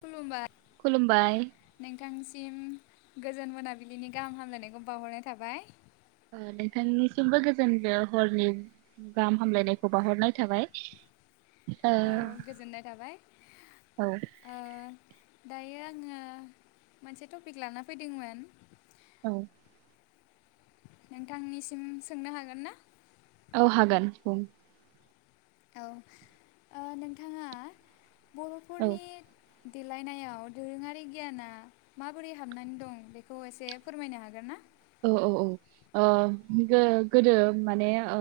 खुलुमबाय खुलुमबाय नोंथांनिसिम गोजोन मोनाबिलिनि गाहाम हामलायनायखौ बावहरनाय थाबाय। ओ नोंथांनिसिमबो गोजोन ओ हरनि गाहाम हामलायनायखौ बाउहरनाय थाबाय। ओ औ गोजोननाय थाबाय औ ओ दायो आङो मोनसे टपिक लाना फैदोंमोन। औ नोंथांनिसिम सोंनो हागोन ना? औ हागोन बुं औ ओ नोंथाङा औ बर'फोरनि देलायनायाव दोरोङारि गियाना माबोरै हाबनानै दं बेखौ एसे फोरमायनो हागोन ना? औ औ औ ओ गो-गोदो माने ओ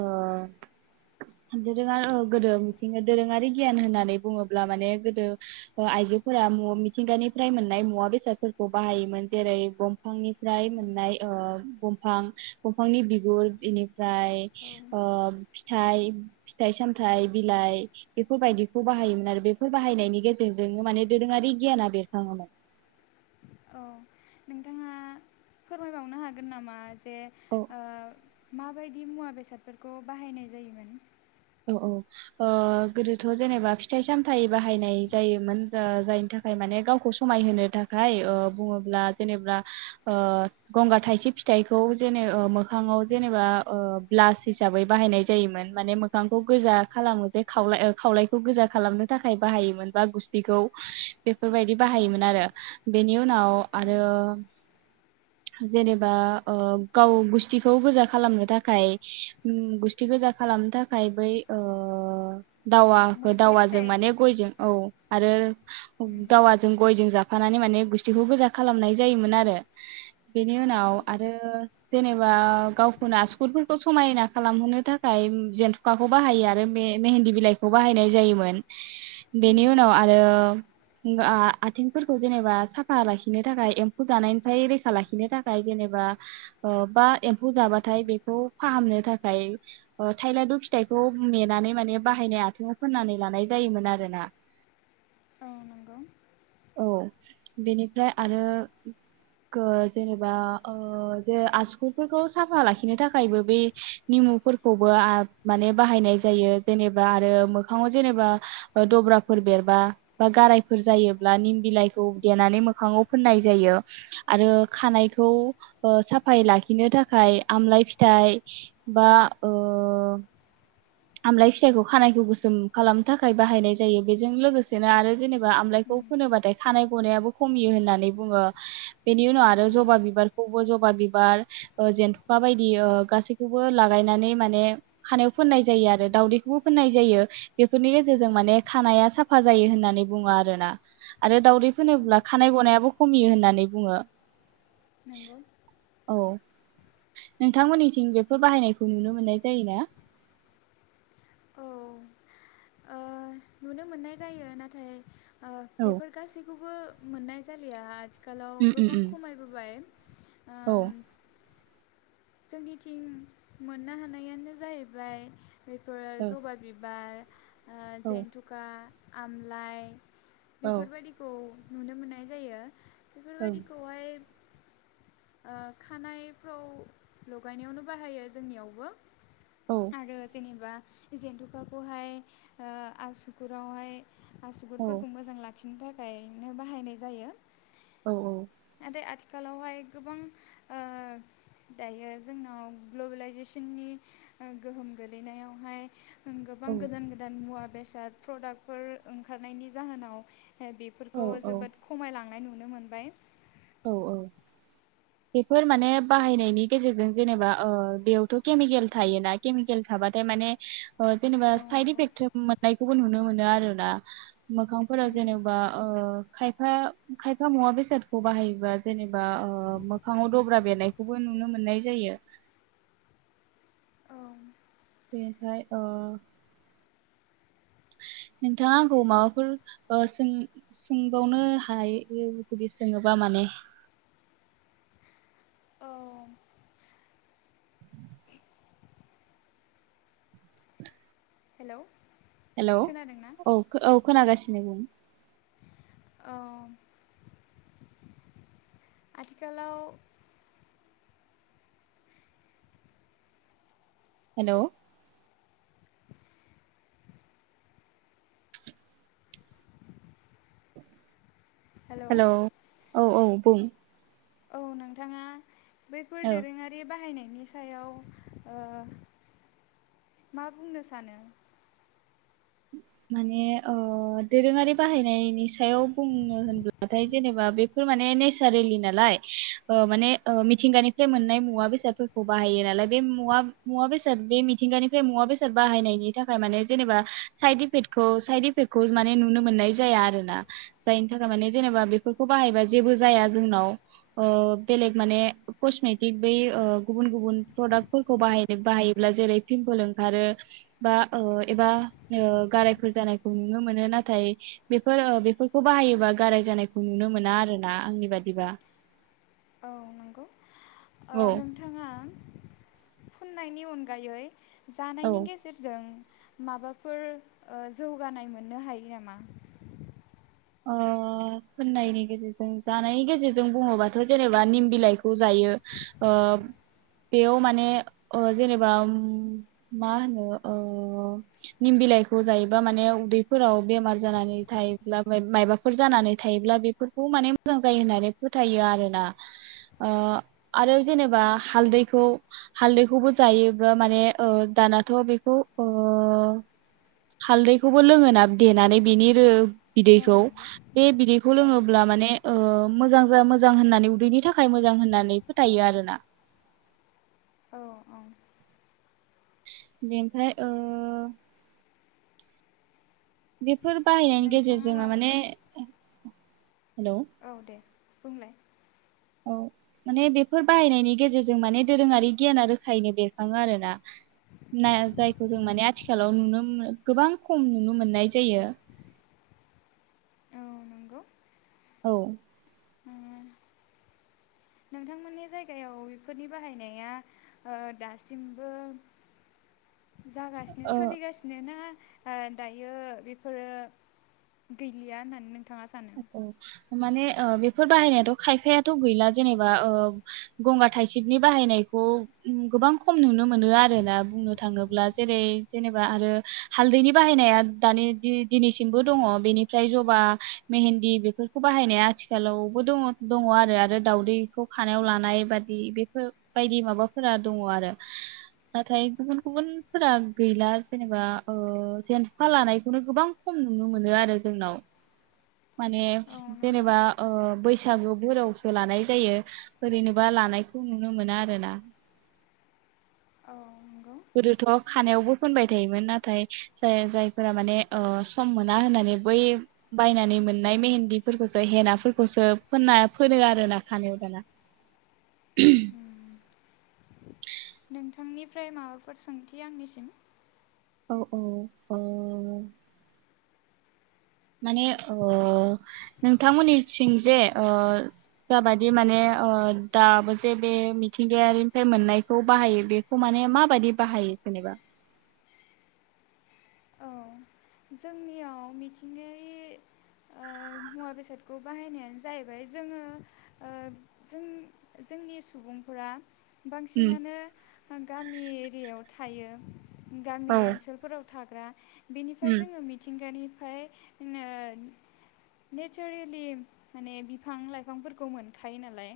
दोरोङा गोदो मिथिंगा दोरोङारि गियान होननानै बुङोब्ला माने गोदो ओ आइजोफोरा मु मिथिंगानिफ्राय मोननाय मुवा बेसादफोरखौ बाहायोमोन जेरै बंफांनिफ्राय मोननाय ओ बंफां बंफांनि बिगुर इनिफ्राय औ ओ फिथाइ फिथाइ सामथाइ बिलाइ बेफोरबायदिखौ बाहायोमोन आरो बेफोर बाहायनायनि गेजेरजोंनो माने दोरोङारि गियाना बेरखाङोमोन। औ नोंथाङा फोरमायबावनो हागोन नामा? बे औ ओ माबाय दि मुवा बेसादफोरखौ बाहायनाय जायोमोन। औ ओ गोदोथ' जेनेबा फिथाइ सामथाइ बाहायनाय जायोमोन। जा जायनि थाखाय माने गावखौ समायहोनो थाखाय ओ बुङोब्ला जेनेबा ओ गंगार थाइसिब फिथाइखौ जेने ओ मोखाङाव जेनेबा ओ ब्लास हिसाबै बाहायनाय जायोमोन माने मोख खांखौ गोजा खालामो जे खावलाय खावलायखौ गोजा खालामनो थाखाय बाहायोमोन बा गुस्थिखौ बेफोरबायदि औ बाहायोमोन आरो। बेनि उनाव आरो जेनेबा ओ गाव गुस्थिखौ गोजा खालामनो थाखाय उम गुस्थि गोजा खालामनो थाखाय फायबै ओ औ दावाखो मैफ्राय दावाजों फिथाइ माने गयजों औ आरो दावाजों गयजों जाफ फानानै माने गुस्थिखौ गोजा खालामनाय जायोमोन आरो। बेनि औ उनाव आरो जेनेबा गावखौनो आसगुरफोरखौ समायना खालाम होनो थाखाय जेनथ खुखाखौ बाहायो आरोे मे-मेहेनदि बिलाइखौ बाहायनाय जायोमोन। बेनि उनाव आरो। उम आ-आथिंफोरखौ जेनेबा साफा लाखिनो थाखाय एम्फौ जानायनिफ्राय रैखा लाखिनो थाखाय जेनेबा बा ओ-बा एम्फौ जाबाथाय बेखौ फाहामनो थाखाय ओ थायलाद' फि फिथाइखौ मेनानै माने बाहायनाय आथिङाव फोननानै लानाय जायोमोन आरोना। औ नंगौ। औ बेनिफ्राय आरो गो- जेनेबा ओ- जे आसुगुफोरखौ साफा लाखिनो थाखायबो बे निमुफोरखौबो आ- माने बाहायनाय जायो जेनेबा आरो मोखाङाव जेनेबा ओ दब्राफोर बेरबा बा गारायफोर जायोब्ला निम बिलाइखौ देनानै मोखाङाव फोननाय जायो आरो खानायखौ ओ- साफायै लाखिनो थाखाय आमलाय फिथाइ बा ओ- आमलाय फिथाइखौ खानायखौ गोसोम खालामनो थाखाय बाहायनाय जायो बेजों लोगोसेनो आरो जेने बा आमलाइखौ फोनोबाथाय खानाय। गनायाबो खमियो होननानै बुङो बेनि उनाव आरो जबा बिबारखौबो जबा बिबार ओ जेनथुखा बायदि ओ- गासैखौबो लागायनानै माने। खानायाव फोननाय जायो आरो दावदैखौबो फोननाय जायो बेफोरनि गेजेरजों माने खानाया साफा जायो होननानै बुङो आरोना आरो। दाउदै औ फोनोब्ला खानाय गनायाबो। खमियो होननानै बुङो। नंगौ। औ नोंथांमोननिथिं बेफोर बाहायनायखौ नुनो मोननाय जायोना? औ औ। नुनो मोननाय जायो नाथाय। ओ- औ बेफोर गासै। खौबो मोननाय जालिया आथि खालाव उम उम गोबां उम खमायबोबाय। औ आओम जोंनिथिं मोननो हानायानो जाहैबाय। बेफोरो जबा बिबार। ओ- जेनथुका। आमलाइ। औ बेफोर बायदिखौ। नुनो मोननाय जायो। बेफोर औ ओं बायदिखौहाय। ओ- खानायफ्राव। लगायनायावनो बाहायो जोंनियावबो। औ आरो जेनेबा। जेनथुखाखौहाय ओ-आसुगुरावहाय आसुगुरफोरखौ मोजां लाखिनो थाख थाखायनो बाहायनाय जायो। औ [unintelligible] आथिखालावहाय गोबां ओ दायो जोंनाव ग्लबेलाइजेसननि गोहोम गोलैनायावहाय औ गोबां गोदान गोदान मुवा बेसाद प्रदाक्टफोर ओंखारनायनि जाहोनाव औ बेफोरखौ औ जोबोद खमायला नाय नुनो मोनबाय औ औ बेफोर माने बाहायनायनि गेजेरजों जेनेबा ओ बेयावथ' केमिकेल थायोना केमिकेल थाबाथाय माने ओ जेनेबा औ साइद नंगौ इफेक्ट मोननायखौबो नुनो मोनो [unintelligible] आरोना मोखांफोराव नंगौ जेनेबा ओ खायफा खायफा मुवा बेसादखौ बाहायोबा जेनेबा ओ मो खांआव दब्रा बेरनायखौबो नुनो मोननाय जायो औ बेनिफाय ओ नोंथाङा आंखौ माबाफोर ओ सों सोंबावनो हायो जुदि सोङोबा माने औ हेलौ हेलौ खोनादोंना औ खोना गासिनि बुं औ आथिखालाव हेलौ हेलौ औ औ बुं औ नोंथाङा बैफोर औ दोरोङारि बाहायनायनि सायाव ओ मा बुंनो सानो माने ओ दोरोङारि बाहायनायनि सायाव बुंनो होनब्लाथाय जेनेबा बेफोर माने नेसारेलि नालाय ओ माने ओ मिथिंगानिफ्राय मोननाय मुवा बेसादफोरखौ बाहायो नालाय बे मुवा मुवा बेसाद बे मिथिंगानिफ्राय मुवा बेसाद बाहायनायनि थाखाय माने जेनेबा साइद इफेक्टखौ साइद इफेक्टखौ माने नुनो मोननाय जाया आरोना जायनि थाखाय माने जेनेबा बेफोरखौ बाहायबा जेबो जाया जोंनाव ओ बेलेग माने कस्मेटिक बै गुबुन गुबुन प्रडाक्टफोरखौ बाहाय बाहायोब्ला जेरै पिमपोल ओंखारो बा ओ एबा ओ गारायफोर जानायखौ नुनो मोनो नाथाय बेफोर‌ ओ बेफोरखौ बाहायोबा गाराय जानायखौ नुनो मोना आर ना आंनि बादिबा। औ नंगौ ओ औ नोंथाङा फुननायनि अनगायै औ जानायनि गेजेरजों माबाफोर ओ जौगानाय मोननो हायो नामा ओ होननायनि गेजेरजों जानायनि गेजेरजों बुङोबाथ' जेनेबा निम बिलाइखौ जायो ओ बेयाव माने ओ जेनेबा मा होनो ओ निम बिलाइखौ जायोबा माने उदैफोराव बेमार जानानै थायोब्ला मायबाफोर जानानै थायोब्ला बेफोरखौ माने मोजां जायो होननानै फोथायो आरोना ओ आरो जेनेबा हालदैखौ हालदैखौबो जायोब्ला माने ओ दानाथ' बेखौ ओ हालदैखौबो लोङोना देनानै बिनि रो औ बिदैखौ नंगौ। बे बिदैखौ औ लोङोब्ला माने ओ मोजां जा मोजां होननानै उदैनि थाखाय मोजां होननानै फोथायो आरोना औ औ। बेनिफ्राय ओह। बिफ बेफोर बाहायनायनि नोंथाङा गेजेरजों आ माने माबाफोर ए। औ दे। बुंलाय। औ माने बेफोर बाहायनायनि गेजेरजों माने दोरोङारि गियाना रोखायैनो बेरखाङो आरोना नाय जायखौ जों माने आथिखालाव नुनो मोन गोबां खम नुनो मोननाय जायो। औ नंगौ औ। नोंथांमोननि जायगायाव बेफोरनि बाहायनाया ओह दासिमबो जागासिनो ओ सोलिगासिनो ना ओह दायो बेफोरो गैलिया होननानै नोंथ थाङा सानो औ माने ओ बेफोर बाहायनायाथ खायफायाथ गैला जेनेबा ओ गंगार थाइसेबनि बाहायनायखौ गोबां खम नुनो मोन नो आरोना बुंनोथ थाङोब्ला जेरै जेनेबा आरो हालदैनि बाहायनाया दानि दि- दिनैसिमबो दङ बेनिफ्राय जबा। मेहेन्दि बेफोरखौ बाहायनाया आथिखालावबो दङ दङ आरो आरो दावदैखौ खानायाव लानाय बादि बेफोरबायायदि माबाफोरा दङ आरो नाथाय गुबुन गुबुनफोरा गैला जेनेबा ओ जेनथखा लानायखौनो गोबां खम नुनो मोनो आरो जोंनाव। माने औ नंगौ। जेनेबा ओ बैस बैसागो बोरावसो लानाय जायो ओरैनोबा लानायखौ नुनो मोना आरो ना। औ नोंग गोदोथ खानायावबो फोनबाय थायोमोन नाथाय जाया जायफोरा माने ओ सम मोना होननानै बै बायनानै मोननाय मेहेन्दिफोरखौसो हेनाफोरखौसो फोनना फोनो आरो ना खानायाव दाना। उम नोंथांनिफ्राय माबाफोर सोंथि आंनिसिम। औ औ ओ माने ओ नोंथांमोननिथिं जे जाबादि माने ओ दाबो जे बे मिथिंगायारिनिफ्राय मोननायखौ बाहायो बेखौ माने माबादि बाहायो जेनेबा? औ जोंनियाव मिथिंगायारि ओ मुवा बेसादखौ बाहायनायानो जाहैबाय जोंङो ओ जों जोंनि सुबुंफोरा उम बांसिनानो गामि एरियाव थायो। गामि औ ओनसोलफोराव थाग्रा बिनिफ्राय उम जोंङो मिथिंगानि ओमफाय ओ नेचारेलि माने बिफां लाइफांफोरखौ मोनखायो नालाय।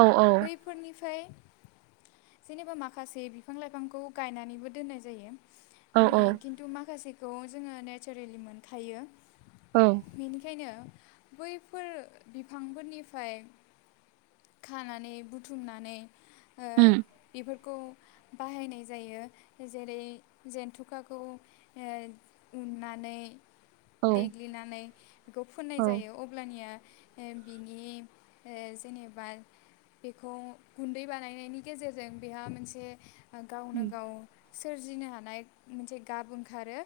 औ औ बैफोरनिफ ओमफ्राय जेनेबा माखासे बिफां लाइफांखौ गायनानैबो दोननाय जायो। औ औ [unintelligible] खिन्थु मा माखासेखौ जोंङो नेचारेलि मोनखायो। औ बेनिखायनो। बैफोर बिफांफोरनिफ्राय खानानै बुथुमनानै। ओ उम बेफोर खौ बाहायनाय जायो जेरै जेनथुखाखौ। [unintelligible] उननानै। औ देग्लिनानै। बेखौ फुननाय औ जायो अब्लानिया। ओ बिनि ओ जेनेबा बेखौ गुन्दै बानायनायनि गेजेरजों बेहा मोनसे गावनो उम गाव। सोरजिनो हानाय मोनसे गाब ओं खारो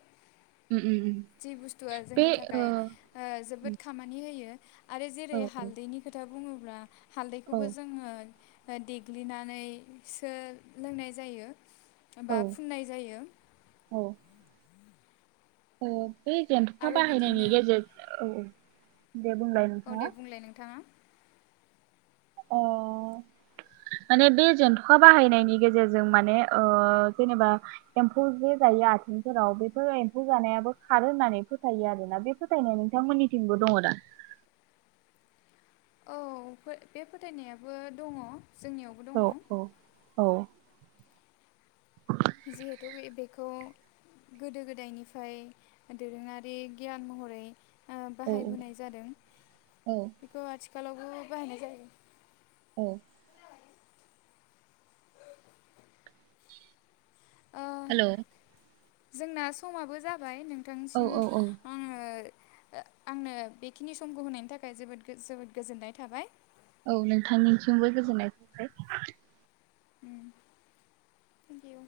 उम उम जि बुस्थुआ बे जोंनि ओ थाखाय ओ जोबोद खामानि होयो। आरो जेरै औ हालदैनि खोथा। बुङोब्ला। औ हालदैखौबो जोङो। देग्लिनानै सो लोंनाय जायो। बा औ फुननाय जायो। औ ओ बे जन्थ'खा आरो बिदिनो बाहायनायनि गेजेर औ औ दे बुंलाय औ नोंथाङा। दे बुंलाय नोंथाङा अ माने बे जेनथ'खा बाहायनायनि गेजेरजों माने ओ जेनेबा एम्फौ जे जायो आथिंफोराव बेफोर एम्फौ जानायाबो खारो होननानै फोथायो आरोना बे फोथायनाया नोंथांमोननिथिंबो दङ' दा। औ फो बे फोथायनायाबो दङ'। जोंनियावबो दङ औ औ औ। जिहेथु बे-बेखौ गोदो गोदायनिफ्राय दोरोङारि गियान महरै। ओ औ बाहायबोनाय जादों औ बेखौ आथिखा खालावबो बाहायनाय जायो। औ। ओ हेलौ। जोंना समाबो जाब बाय नोंथांसिम औ औ ओ आंनो बेखिनि समखौ होनायनि थाखाय जोबोद जोबोद गोजोननाय थाबाय। औ नोंथांनिसिमबो गोजोननाय थाबाय। उम थेंक इउ।